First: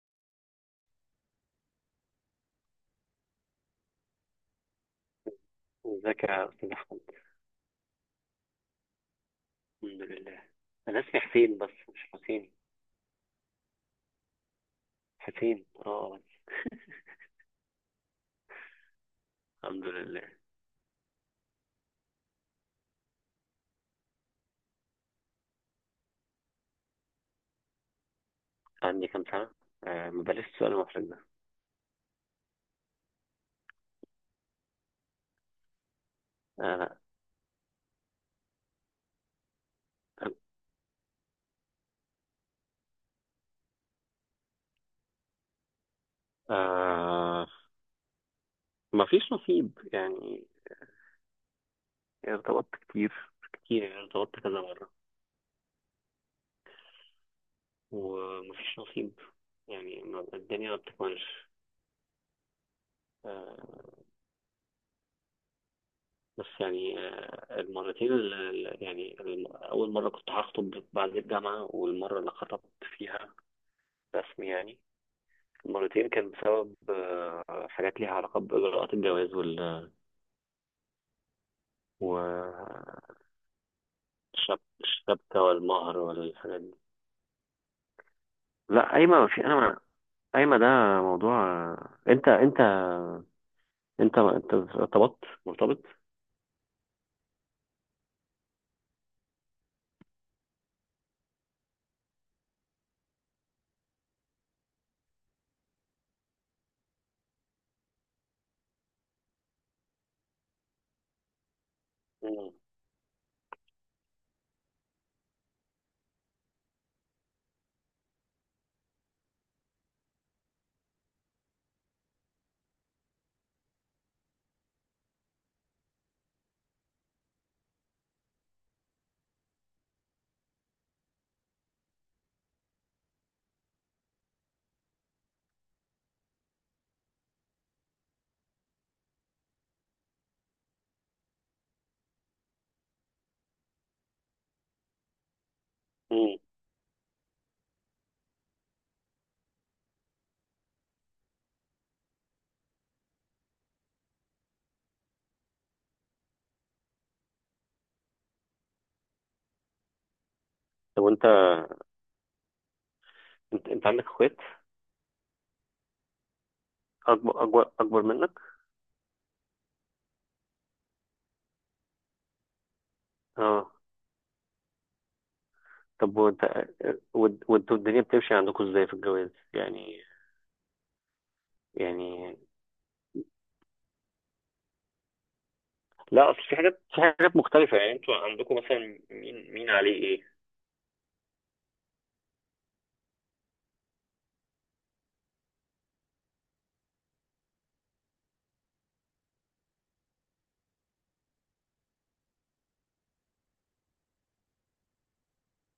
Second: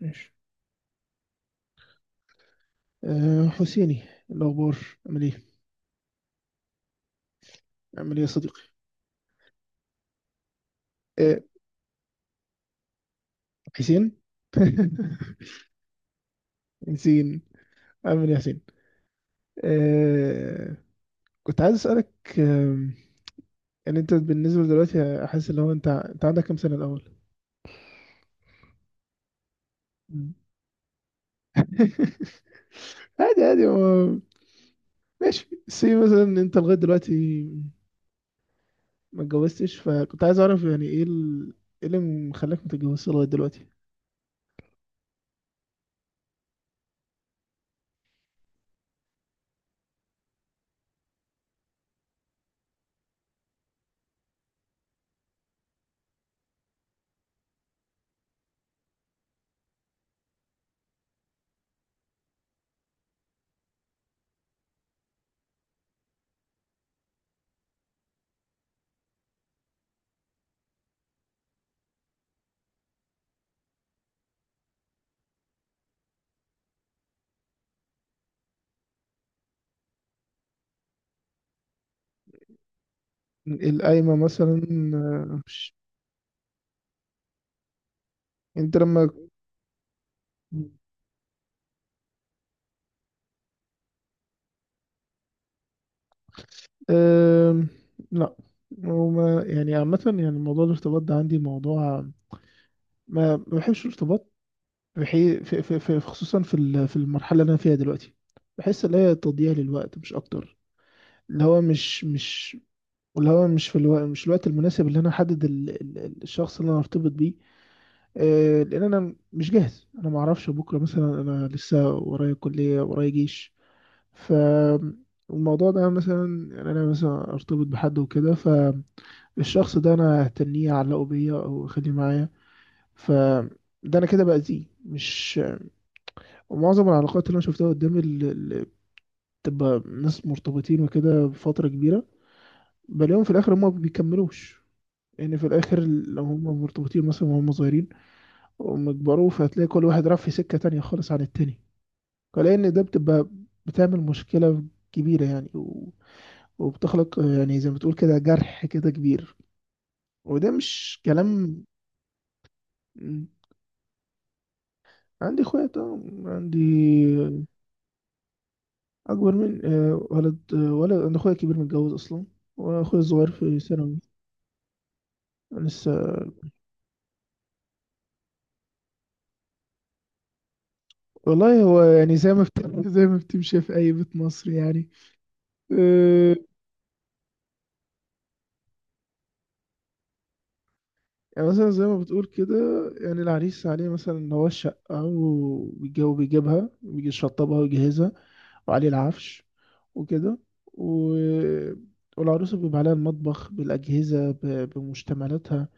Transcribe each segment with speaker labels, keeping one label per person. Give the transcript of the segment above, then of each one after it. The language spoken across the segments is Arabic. Speaker 1: ماشي. أه، حسيني الأخبار. عامل إيه؟
Speaker 2: ازيك يا استاذ احمد؟
Speaker 1: عامل إيه يا صديقي؟
Speaker 2: الحمد لله. انا اسمي
Speaker 1: أه.
Speaker 2: حسين بس، مش حسين.
Speaker 1: حسين؟
Speaker 2: حسين اه بس.
Speaker 1: حسين. عامل إيه يا حسين؟
Speaker 2: الحمد لله.
Speaker 1: أه. كنت عايز أسألك، آم، يعني أنت بالنسبة دلوقتي أحس إن هو أنت عندك كام سنة الأول؟
Speaker 2: عندي كام سنه؟ آه، ما
Speaker 1: مم.
Speaker 2: بلاش السؤال المحرج ده.
Speaker 1: عادي هو ماشي سي مثلا إن أنت لغاية
Speaker 2: آه.
Speaker 1: دلوقتي ما اتجوزتش، فكنت عايز أعرف يعني إيه إيه اللي مخليك ما تتجوزش لغاية دلوقتي؟
Speaker 2: آه ما فيش نصيب يعني. ارتبطت كتير، كتير، يعني ارتبطت كذا مره وما فيش نصيب. يعني الدنيا ما بتكملش. آه. بس يعني المرتين، اول مره كنت هخطب بعد الجامعه، والمره اللي خطبت فيها رسمي يعني. مرتين كان بسبب حاجات ليها علاقة بإجراءات الجواز والشبكة.
Speaker 1: القايمة مثلا. آه،
Speaker 2: الشبكة
Speaker 1: مش-
Speaker 2: والمهر والحاجات دي.
Speaker 1: أنت
Speaker 2: لا،
Speaker 1: لما...
Speaker 2: قايمة ما في أنا ما قايمة ده موضوع. أنت أنت أنت ارتبطت مرتبط؟
Speaker 1: أم، لا، وما يعني عامة يعني موضوع الارتباط ده عندي موضوع. ما بحبش الارتباط. بحي... في... في... في... خصوصا في المرحلة اللي أنا فيها دلوقتي. بحس إن هي تضييع للوقت مش أكتر. اللي هو مش
Speaker 2: مم.
Speaker 1: مش اللي هو مش في الوقت، مش الوقت المناسب اللي أنا أحدد الشخص اللي أنا أرتبط بيه. لأن أنا مش جاهز، أنا ما أعرفش بكرة مثلا، أنا لسه ورايا كلية ورايا جيش. ف الموضوع ده مثلا يعني أنا مثلا أرتبط بحد وكده، الشخص ده انا هتنيه اعلقه بيا او اخليه معايا. ف ده انا كده باذيه مش... ومعظم العلاقات اللي انا شفتها قدامي اللي بتبقى ناس مرتبطين وكده بفتره كبيره، بلاقيهم في الاخر هم ما بيكملوش. ان في الاخر لو
Speaker 2: مم.
Speaker 1: هم مرتبطين مثلا وهم صغيرين وهم كبروا، فهتلاقي كل واحد راح في سكه تانية خالص عن التاني. فلاقي ان ده بتبقى بتعمل مشكله كبيره يعني، و... وبتخلق يعني زي ما تقول كده جرح كده كبير. وده مش
Speaker 2: طب وأنت،
Speaker 1: كلام.
Speaker 2: أنت عندك إخوات
Speaker 1: عندي اخويا طبعا عندي.
Speaker 2: أكبر، منك؟
Speaker 1: اكبر من آه، ولد. آه، ولد. انا اخويا الكبير متجوز اصلا، واخويا الصغير في
Speaker 2: أه.
Speaker 1: ثانوي لسه.
Speaker 2: طب وأنت، وأنتوا الدنيا بتمشي عندكم إزاي في الجواز يعني؟
Speaker 1: والله هو يعني زي
Speaker 2: يعني
Speaker 1: ما بت... زي ما بتمشي في اي بيت مصري يعني.
Speaker 2: لا،
Speaker 1: آه.
Speaker 2: اصل في حاجات، مختلفة. يعني انتوا عندكم مثلا مين عليه ايه؟
Speaker 1: يعني مثلا زي ما بتقول كده، يعني العريس عليه مثلا اللي هو الشقة، بيجيبها بيجي يشطبها ويجهزها، وعليه العفش وكده و... والعروسة بيبقى عليها المطبخ بالأجهزة بمشتملاتها،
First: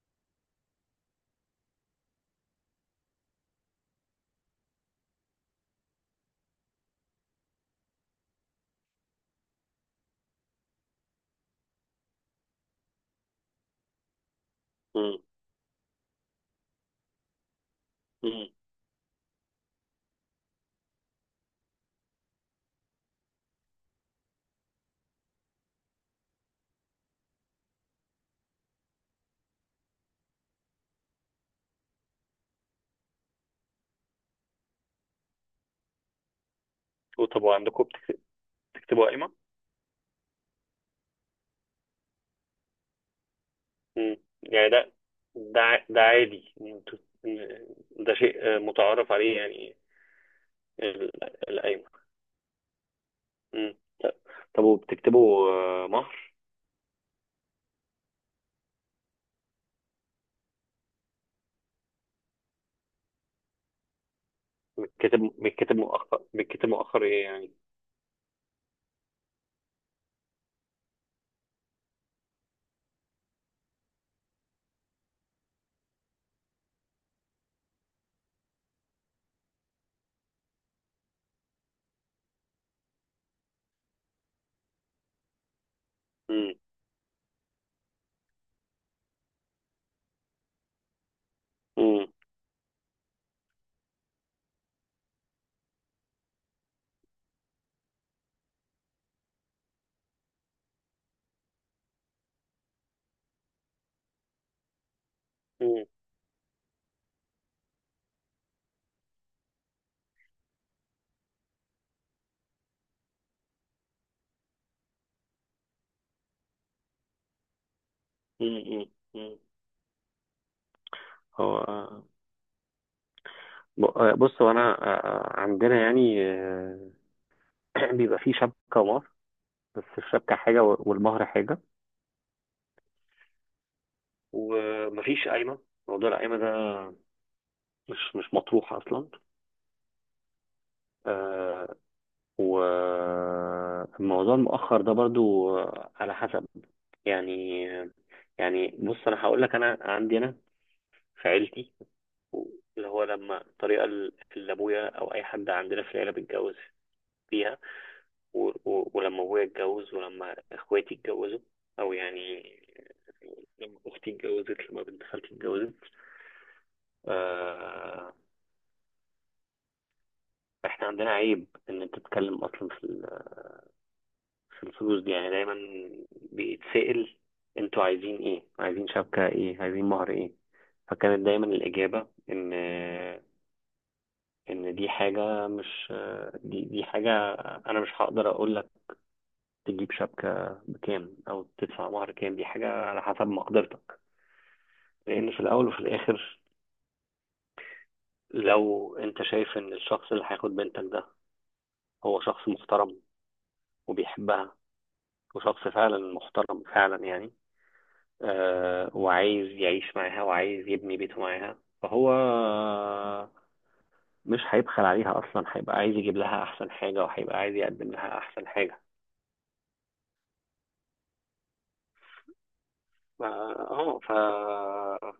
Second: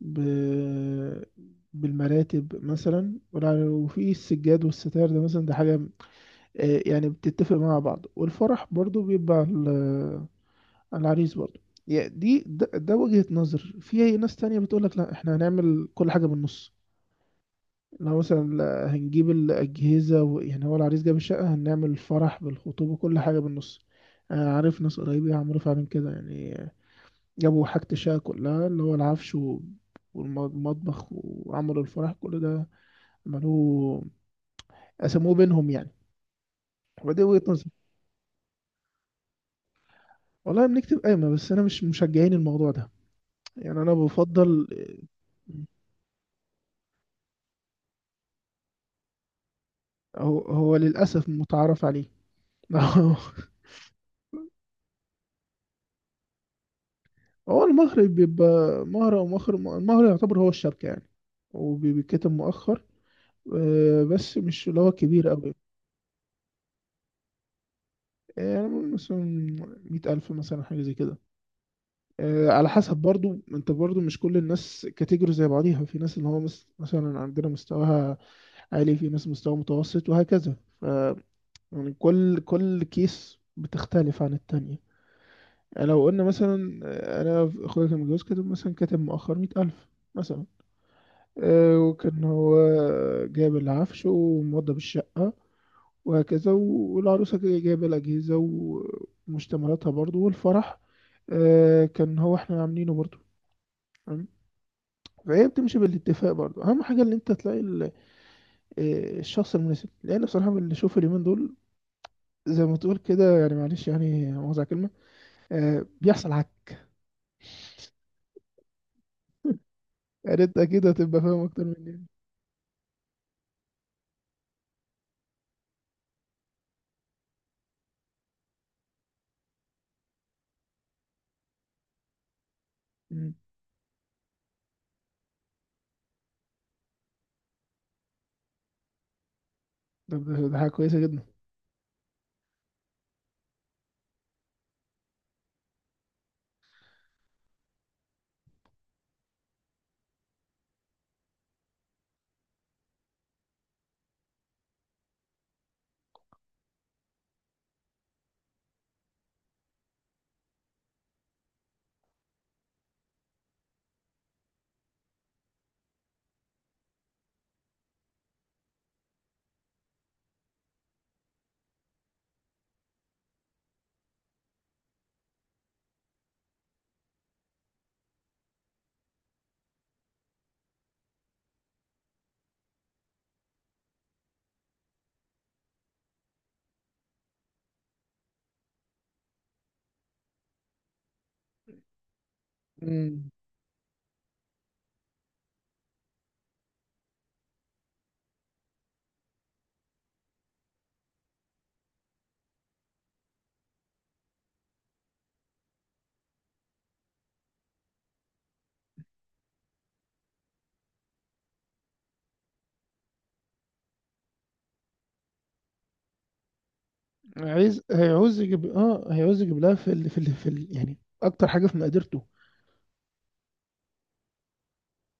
Speaker 1: ب... بالمراتب مثلا، وفي السجاد والستار ده مثلا، ده حاجة. آه، يعني بتتفق مع بعض، والفرح برضو بيبقى على العريس برضو. يعني ده وجهة نظر. في ناس تانية بتقولك لا
Speaker 2: امم
Speaker 1: احنا هنعمل كل حاجة بالنص. لو
Speaker 2: امم
Speaker 1: مثلا لا، هنجيب الأجهزة و... يعني هو العريس جاب الشقة، هنعمل الفرح بالخطوبة كل حاجة بالنص. آه، عارف ناس قريبة عملوا فعلا كده يعني، جابوا حاجة الشقة كلها اللي هو العفش والمطبخ، وعملوا الفرح كل ده عملوه، قسموه بينهم يعني. ودي وجهة
Speaker 2: وطب
Speaker 1: نظري.
Speaker 2: عندكم بتكتبوا قائمة؟
Speaker 1: والله بنكتب قايمة، بس أنا مش مشجعين الموضوع ده، يعني أنا
Speaker 2: امم.
Speaker 1: بفضل...
Speaker 2: يعني ده عادي إن إن ده شيء متعارف عليه يعني.
Speaker 1: هو هو للأسف متعارف
Speaker 2: القايمة.
Speaker 1: عليه.
Speaker 2: امم. طب طب وبتكتبوا مهر؟
Speaker 1: هو المهر بيبقى مهر أو المهر يعتبر هو الشبكة يعني، وبيتكتب مؤخر. آه، بس مش اللي هو كبير أوي.
Speaker 2: بتكتب مؤخر، بتكتب مؤخر ايه يعني؟
Speaker 1: يعني مثلا 100,000 مثلا، حاجة زي كده. آه، على حسب، برضو انت برضو مش كل الناس كاتيجوري زي بعضيها. في ناس اللي هو مثلا عندنا مستواها عالي، في ناس مستوى متوسط وهكذا. ف يعني كل كيس بتختلف عن التانية. يعني لو قلنا
Speaker 2: امم
Speaker 1: مثلا آه، انا اخويا كان متجوز كاتب مثلا، مؤخر 100,000 مثلا. آه،
Speaker 2: امم
Speaker 1: وكان هو جايب العفش وموضب الشقة وهكذا، والعروسة جايبة الأجهزة ومشتملاتها برضو، والفرح آه، كان هو احنا عاملينه برضو. فهي بتمشي
Speaker 2: امم
Speaker 1: بالاتفاق برضه. اهم حاجه ان انت تلاقي آه، الشخص المناسب، لان بصراحه من اللي شوف اليومين دول زي ما تقول كده، يعني معلش يعني مؤاخذه على الكلمه، آه، بيحصل عك.
Speaker 2: امم امم.
Speaker 1: يعني انت كده هتبقى فاهم
Speaker 2: هو
Speaker 1: اكتر مني.
Speaker 2: بص هو انا، عندنا يعني بيبقى في شبكة. بس الشبكة حاجة والمهر حاجة.
Speaker 1: مم.
Speaker 2: ومفيش قايمة. موضوع القايمة ده مش مطروح أصلا.
Speaker 1: طب ده حاجه كويسه جدا.
Speaker 2: آه. وموضوع المؤخر ده برضو على حسب يعني. يعني بص، أنا هقول لك. أنا عندي، أنا في عيلتي، اللي هو لما الطريقة اللي أبويا أو أي حد عندنا في العيلة بيتجوز فيها، ولما أبويا اتجوز ولما إخواتي اتجوزوا، أو يعني لما أختي اتجوزت، لما بنت خالتي اتجوزت، آه، احنا عندنا عيب ان انت تتكلم اصلا في في الفلوس دي. يعني دايما بيتسأل: انتوا عايزين ايه؟ عايزين شبكة ايه؟ عايزين مهر ايه؟ فكانت دايما الإجابة ان دي حاجة مش، دي حاجة انا مش هقدر اقول لك تجيب شبكة بكام او تدفع مهر كام. دي حاجة على حسب
Speaker 1: مم.
Speaker 2: مقدرتك. لان في الاول وفي الاخر، لو انت شايف ان الشخص اللي هياخد بنتك ده هو شخص محترم وبيحبها، وشخص فعلا محترم فعلا يعني، وعايز يعيش معاها وعايز يبني بيته معاها، فهو مش هيبخل عليها اصلا، هيبقى عايز يجيب لها احسن حاجه وهيبقى عايز
Speaker 1: عايز
Speaker 2: يقدم لها
Speaker 1: هيعوز
Speaker 2: احسن
Speaker 1: يجيب
Speaker 2: حاجه.
Speaker 1: اه هيعوز يجيب لها يعني اكتر حاجه في مقدرته.
Speaker 2: ف- اه ف...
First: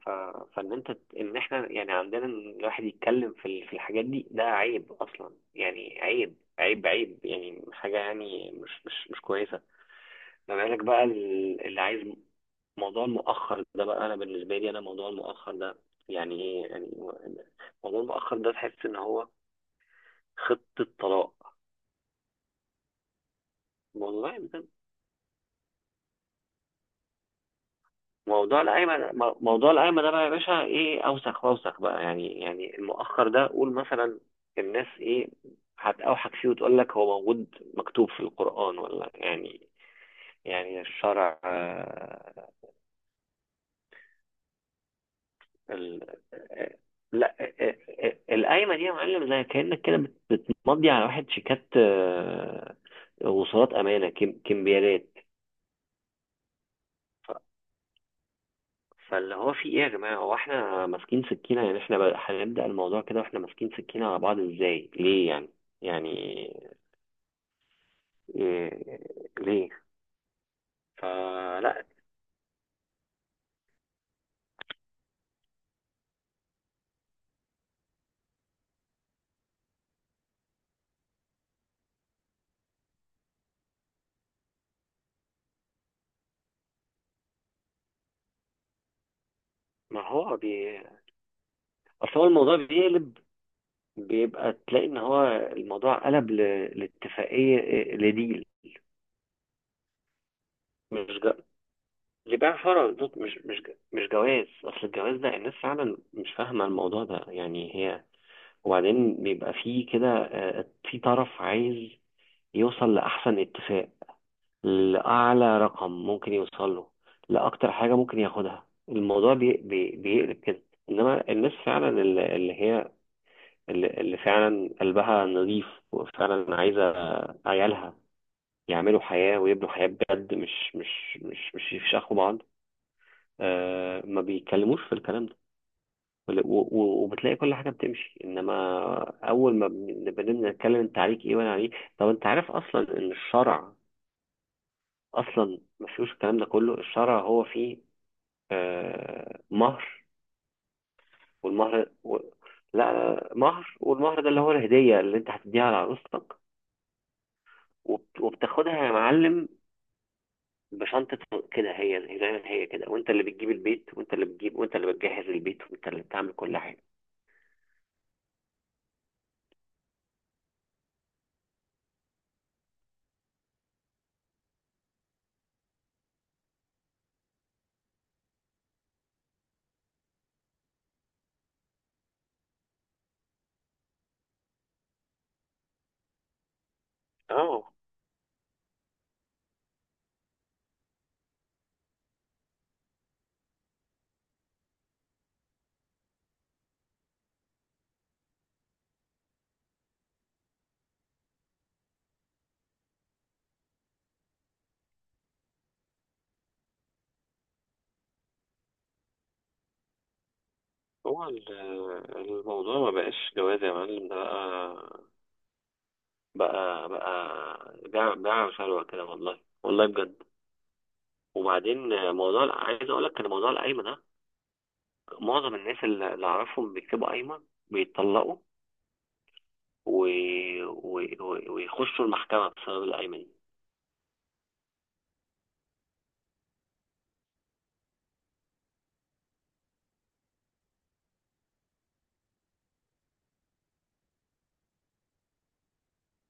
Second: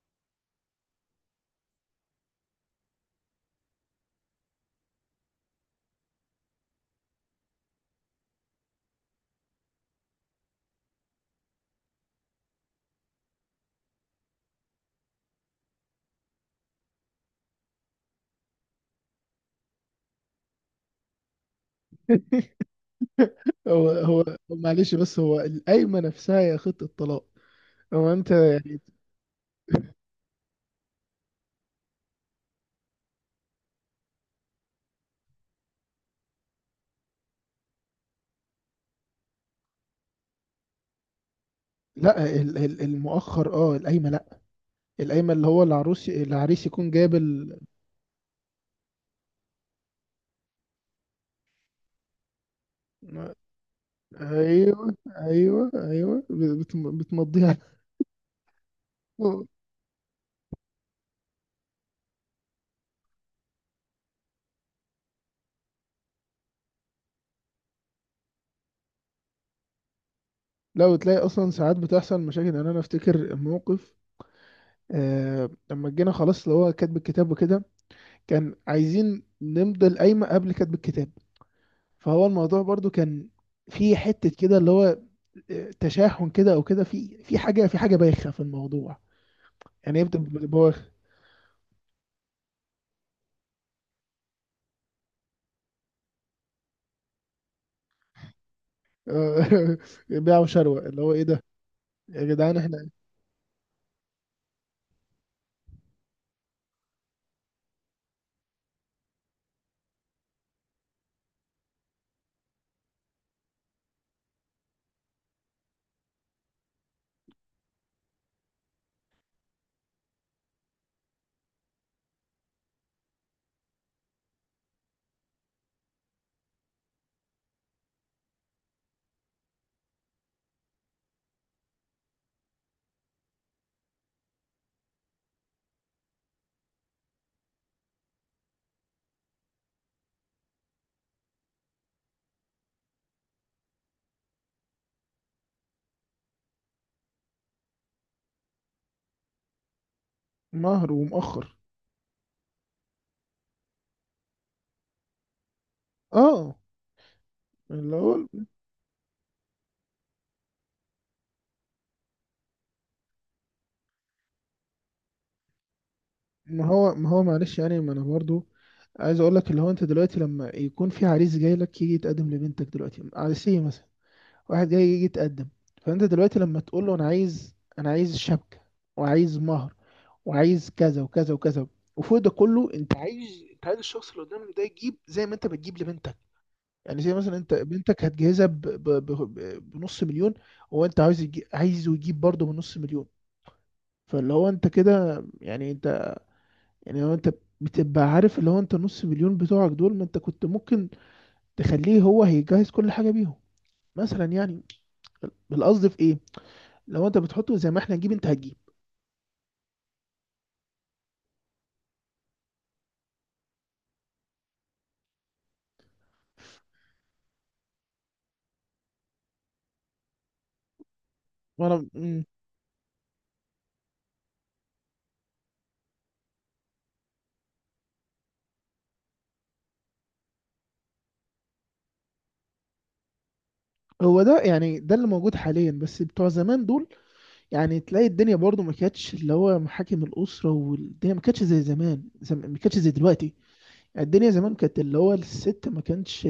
Speaker 2: ف... فان انت، ان احنا يعني عندنا إن الواحد يتكلم في في الحاجات دي ده عيب اصلا، يعني عيب، عيب، عيب، يعني حاجه يعني مش كويسه. ما بالك بقى اللي عايز. موضوع المؤخر ده بقى، انا بالنسبه لي انا موضوع المؤخر ده يعني ايه يعني. موضوع المؤخر ده تحس ان هو خطه طلاق.
Speaker 1: هو هو
Speaker 2: موضوع ده.
Speaker 1: معلش، بس هو القايمه نفسها هي خطه طلاق. هو انت
Speaker 2: موضوع
Speaker 1: يعني
Speaker 2: القايمه موضوع القايمه ده بقى يا باشا، ايه! اوسخ واوسخ بقى يعني. يعني المؤخر ده قول مثلا الناس ايه هتوحك فيه وتقول لك هو موجود مكتوب في القران، ولا يعني، يعني الشرع.
Speaker 1: لا المؤخر اه القايمه. القايمة اللي هو العروس
Speaker 2: ال...
Speaker 1: العريس يكون جايب
Speaker 2: لا،
Speaker 1: ال...
Speaker 2: القايمه دي يا معلم زي كانك كده بتمضي على واحد شيكات، وصولات امانه،
Speaker 1: ايوه
Speaker 2: كمبيالات.
Speaker 1: ايوه ايوه
Speaker 2: ف-
Speaker 1: بتمضيها.
Speaker 2: فاللي هو في ايه يا جماعه؟ هو احنا ماسكين سكينه يعني؟ احنا هنبدا الموضوع كده واحنا ماسكين سكينه على بعض؟ ازاي؟ ليه يعني؟ يعني إيه؟ ليه؟
Speaker 1: لو تلاقي اصلا ساعات
Speaker 2: فلا.
Speaker 1: بتحصل مشاكل، يعني انا افتكر موقف آه لما جينا خلاص اللي هو كاتب الكتاب وكده، كان عايزين نمضي القايمة قبل كاتب الكتاب. فهو الموضوع برضو كان في حتة كده اللي هو آه، تشاحن كده او كده، في في حاجة، في حاجة بايخة في الموضوع يعني
Speaker 2: ما
Speaker 1: يبدأ
Speaker 2: هو بي
Speaker 1: بواخ.
Speaker 2: اصل هو الموضوع بيقلب، بيبقى تلاقي ان هو الموضوع قلب لاتفاقيه، لديل.
Speaker 1: بيع وشروة
Speaker 2: مش،
Speaker 1: اللي هو ايه ده يا
Speaker 2: اللي
Speaker 1: جدعان
Speaker 2: بيع شرع
Speaker 1: احنا.
Speaker 2: بالظبط. مش جواز. اصل الجواز ده الناس فعلا مش فاهمه الموضوع ده يعني هي. وبعدين بيبقى فيه كده، في طرف عايز يوصل لاحسن اتفاق، لاعلى رقم ممكن يوصل له، لاكتر حاجه ممكن ياخدها. الموضوع بي بي بيقلب كده. انما الناس فعلا اللي اللي هي اللي اللي فعلا قلبها نظيف، وفعلا عايزه عيالها يعملوا حياه ويبنوا حياه بجد، مش يفشخوا بعض، ما بيتكلموش في الكلام ده. وبتلاقي كل حاجه بتمشي. انما اول ما بنبدا نتكلم انت عليك ايه وانا عليك. طب انت عارف اصلا ان الشرع اصلا ما فيهوش الكلام ده كله؟ الشرع هو فيه مهر.
Speaker 1: مهر ومؤخر.
Speaker 2: والمهر لا لا، مهر. والمهر ده اللي هو الهديه اللي انت هتديها لعروستك.
Speaker 1: اه اللي هو
Speaker 2: وبتاخدها يا معلم بشنطة كده، هي زي ما هي كده، وانت اللي بتجيب البيت وانت اللي بتجيب وانت اللي بتجهز البيت وانت اللي بتعمل كل
Speaker 1: ما
Speaker 2: حاجة.
Speaker 1: هو ما هو معلش، يعني ما انا برضو عايز اقول لك اللي هو انت دلوقتي لما يكون في عريس جاي لك يجي يتقدم لبنتك دلوقتي عريسيه مثلا، واحد جاي يجي يتقدم. فانت دلوقتي لما تقول له انا عايز شبكه وعايز مهر وعايز كذا وكذا وكذا، وفوق ده كله انت عايز الشخص اللي قدامك ده يجيب زي ما انت بتجيب لبنتك. يعني زي مثلا انت
Speaker 2: اه.
Speaker 1: بنتك هتجهزها بنص مليون، وانت عايز عايزه يجيب برضه بنص مليون. فاللي هو انت كده يعني انت... يعني لو انت بتبقى عارف اللي هو انت نص مليون بتوعك دول، ما انت كنت ممكن تخليه هو هيجهز كل حاجه بيهم مثلا يعني. القصد في ايه؟ لو انت بتحطه زي ما احنا نجيب انت هتجيب.
Speaker 2: هو الموضوع ما بقاش جواز يا معلم، ده بقى، بيع، بيع وشهوة كده. والله والله بجد. وبعدين
Speaker 1: مم.
Speaker 2: موضوع عايز اقول لك ان موضوع القايمه ده معظم الناس اللي اعرفهم بيكتبوا قايمه بيتطلقوا و... ويخشوا المحكمه بسبب القايمه دي.
Speaker 1: هو ده يعني ده اللي موجود حاليا، بس بتوع زمان دول يعني، تلاقي الدنيا برضو ما كانتش اللي هو محاكم الاسره، والدنيا ما كانتش زي زمان، ما كانتش زي دلوقتي. يعني الدنيا زمان كانت اللي هو الست ما كانش...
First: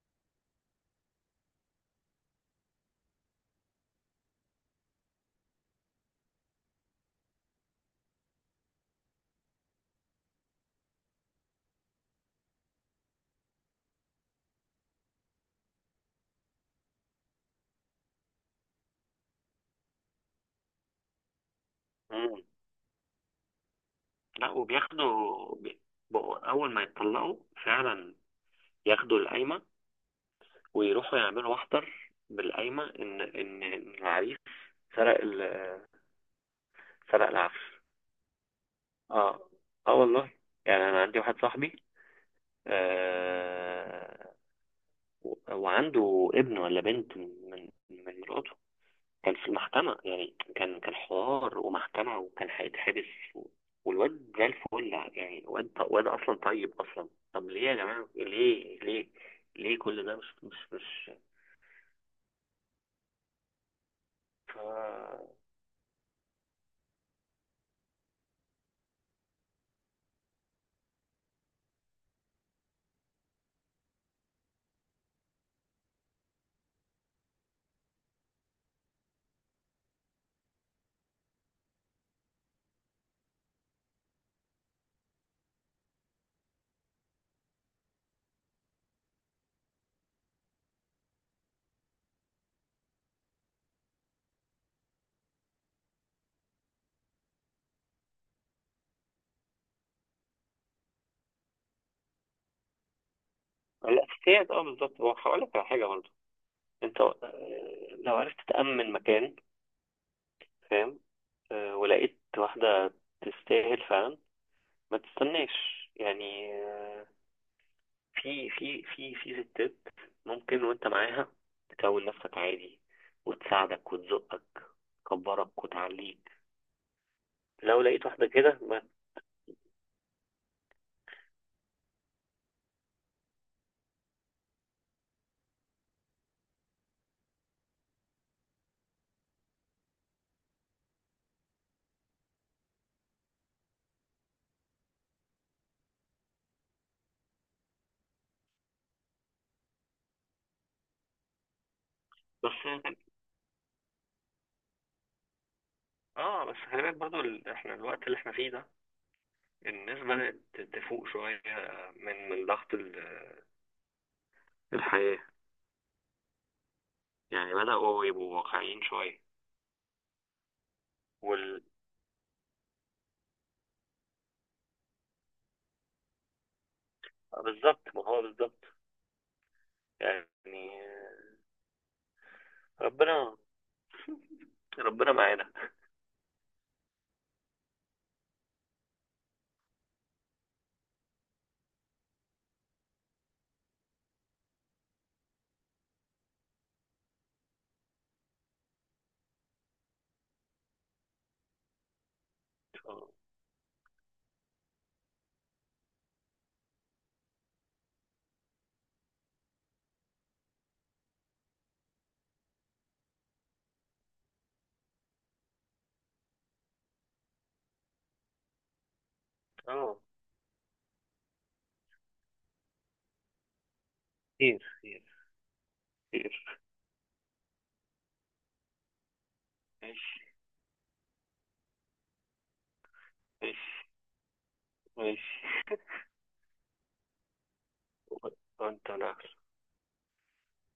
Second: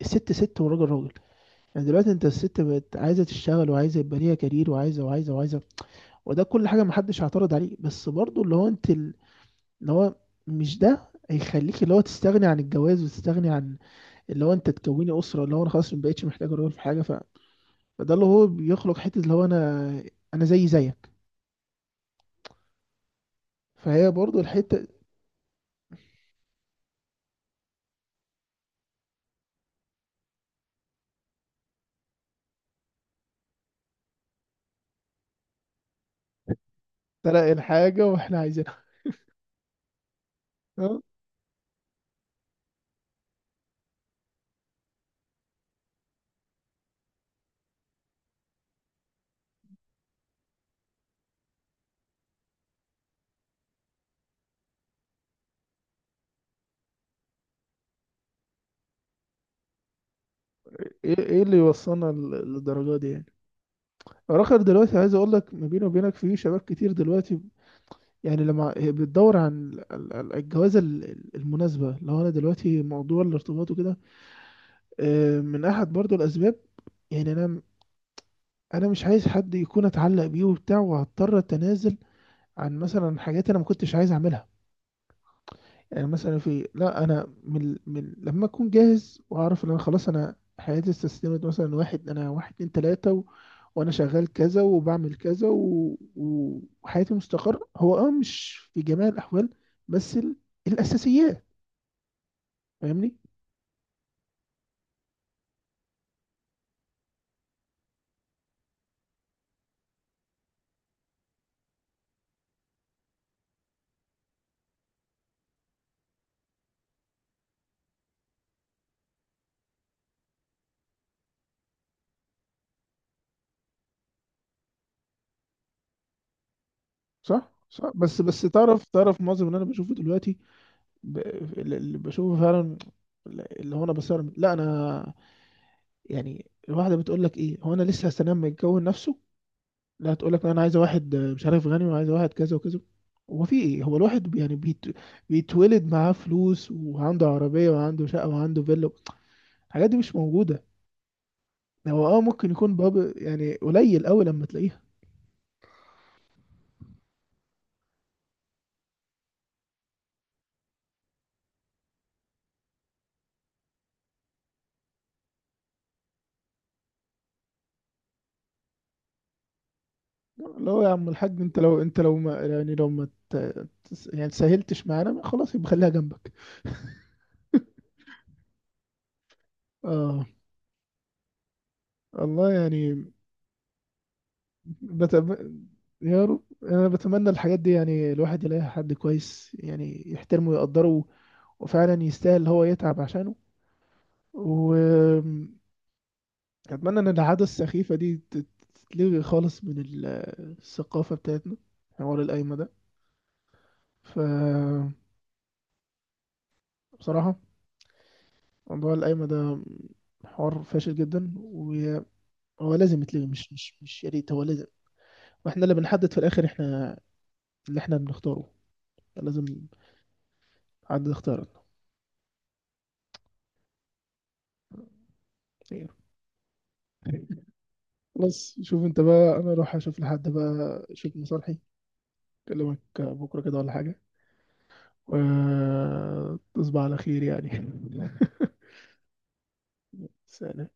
Speaker 1: الست ست والراجل راجل. يعني دلوقتي انت الست بقت عايزه تشتغل وعايزه يبقى ليها كارير، وعايزه. وده كل حاجه محدش هيعترض عليه، بس برضو اللي هو انت اللي هو مش ده هيخليك اللي هو تستغني عن الجواز وتستغني عن اللي هو انت تكوني اسره اللي هو انا خلاص ما بقتش محتاج راجل في حاجه. فده اللي هو بيخلق حته اللي هو انا زي زيك.
Speaker 2: مم.
Speaker 1: فهي برضو
Speaker 2: لا.
Speaker 1: الحته
Speaker 2: بقوا اول ما يتطلقوا فعلا ياخدوا القايمه ويروحوا يعملوا محضر بالقايمه ان إن العريس سرق فلا
Speaker 1: تلاقي
Speaker 2: العفش.
Speaker 1: الحاجه واحنا عايزينها.
Speaker 2: اه. اه والله. يعني
Speaker 1: اه؟
Speaker 2: انا عندي واحد صاحبي، آه، وعنده ابن ولا بنت من مراته. كان في المحكمة يعني، كان حوار ومحكمة وكان هيتحبس، و- والواد زي الفل. يعني واد اصلا طيب اصلا. طب ليه يا جماعة؟ ليه كل ده؟ مش مش مش
Speaker 1: ايه اللي يوصلنا للدرجه دي يعني. رخر
Speaker 2: ف.
Speaker 1: دلوقتي عايز اقول لك ما بيني وبينك في شباب كتير دلوقتي. يعني لما هي بتدور عن الجوازه المناسبه، لو انا دلوقتي موضوع الارتباط وكده آه، من احد برضو الاسباب. يعني انا مش عايز حد يكون اتعلق بيه وبتاع وهضطر اتنازل عن مثلا حاجات انا ما كنتش عايز اعملها. يعني مثلا في لا انا من لما اكون جاهز واعرف ان انا خلاص، انا حياتي استسلمت مثلا واحد، انا واحد اتنين تلاتة و... وانا شغال كذا وبعمل كذا و... وحياتي مستقر، هو اه مش في جميع الاحوال، بس الاساسيات. فاهمني.
Speaker 2: الاساسيات، اه بالظبط. هو هقول لك على حاجة برضه. انت لو عرفت تأمن مكان، فاهم، ولقيت واحدة تستاهل فعلا، ما تستناش. يعني في في ستات ممكن وانت معاها تكون نفسك عادي وتساعدك وتزقك، تكبرك وتعليك.
Speaker 1: صح
Speaker 2: لو
Speaker 1: صح
Speaker 2: لقيت
Speaker 1: بس
Speaker 2: واحدة
Speaker 1: بس
Speaker 2: كده، ما.
Speaker 1: تعرف معظم اللي انا بشوفه دلوقتي. ب- اللي بشوفه فعلا اللي هو انا بصرم لا انا. يعني الواحده بتقول لك ايه، هو انا لسه هستنى لما يتجوز نفسه، لا تقول لك انا عايزه واحد مش عارف غني، وعايزه واحد كذا وكذا. هو في ايه، هو الواحد يعني بيتولد معاه فلوس، وعنده عربيه وعنده شقه وعنده فيلا. الحاجات دي مش موجوده. هو اه ممكن
Speaker 2: بس.
Speaker 1: يكون باب يعني قليل قوي لما تلاقيها.
Speaker 2: اه بس خلي بالك برضو احنا الوقت اللي احنا فيه ده الناس بدأت تفوق شوية من ضغط الحياة. يعني بدأوا يبقوا واقعيين شوية.
Speaker 1: لا هو يا عم الحاج، انت
Speaker 2: وال...
Speaker 1: لو لو ما يعني لو ما يعني سهلتش معانا خلاص يبقى خليها جنبك.
Speaker 2: بالظبط، ما هو بالظبط.
Speaker 1: اه
Speaker 2: يعني
Speaker 1: والله يعني.
Speaker 2: ربنا، ربنا
Speaker 1: بتم...
Speaker 2: معانا.
Speaker 1: يا رب، انا بتمنى الحاجات دي يعني الواحد يلاقي حد كويس يعني يحترمه ويقدره، وفعلا يستاهل اللي هو يتعب عشانه. واتمنى ان العادة السخيفة دي تتلغي خالص من الثقافة بتاعتنا، حوار القايمة ده.
Speaker 2: إن شاء الله.
Speaker 1: ف بصراحة موضوع القايمة ده حوار فاشل جدا، وهو لازم يتلغي. مش مش مش يا ريت، هو لازم، واحنا اللي بنحدد في الاخر احنا اللي احنا بنختاره. لازم
Speaker 2: اه.
Speaker 1: حد
Speaker 2: خير، خير،
Speaker 1: يختارنا.
Speaker 2: خير.
Speaker 1: بس شوف انت بقى، انا اروح اشوف
Speaker 2: ماشي،
Speaker 1: لحد بقى شوف مصالحي. اكلمك بكره كده ولا
Speaker 2: ماشي،
Speaker 1: حاجه.
Speaker 2: ماشي.
Speaker 1: وتصبح على خير يعني.
Speaker 2: وانت انا.
Speaker 1: سلام.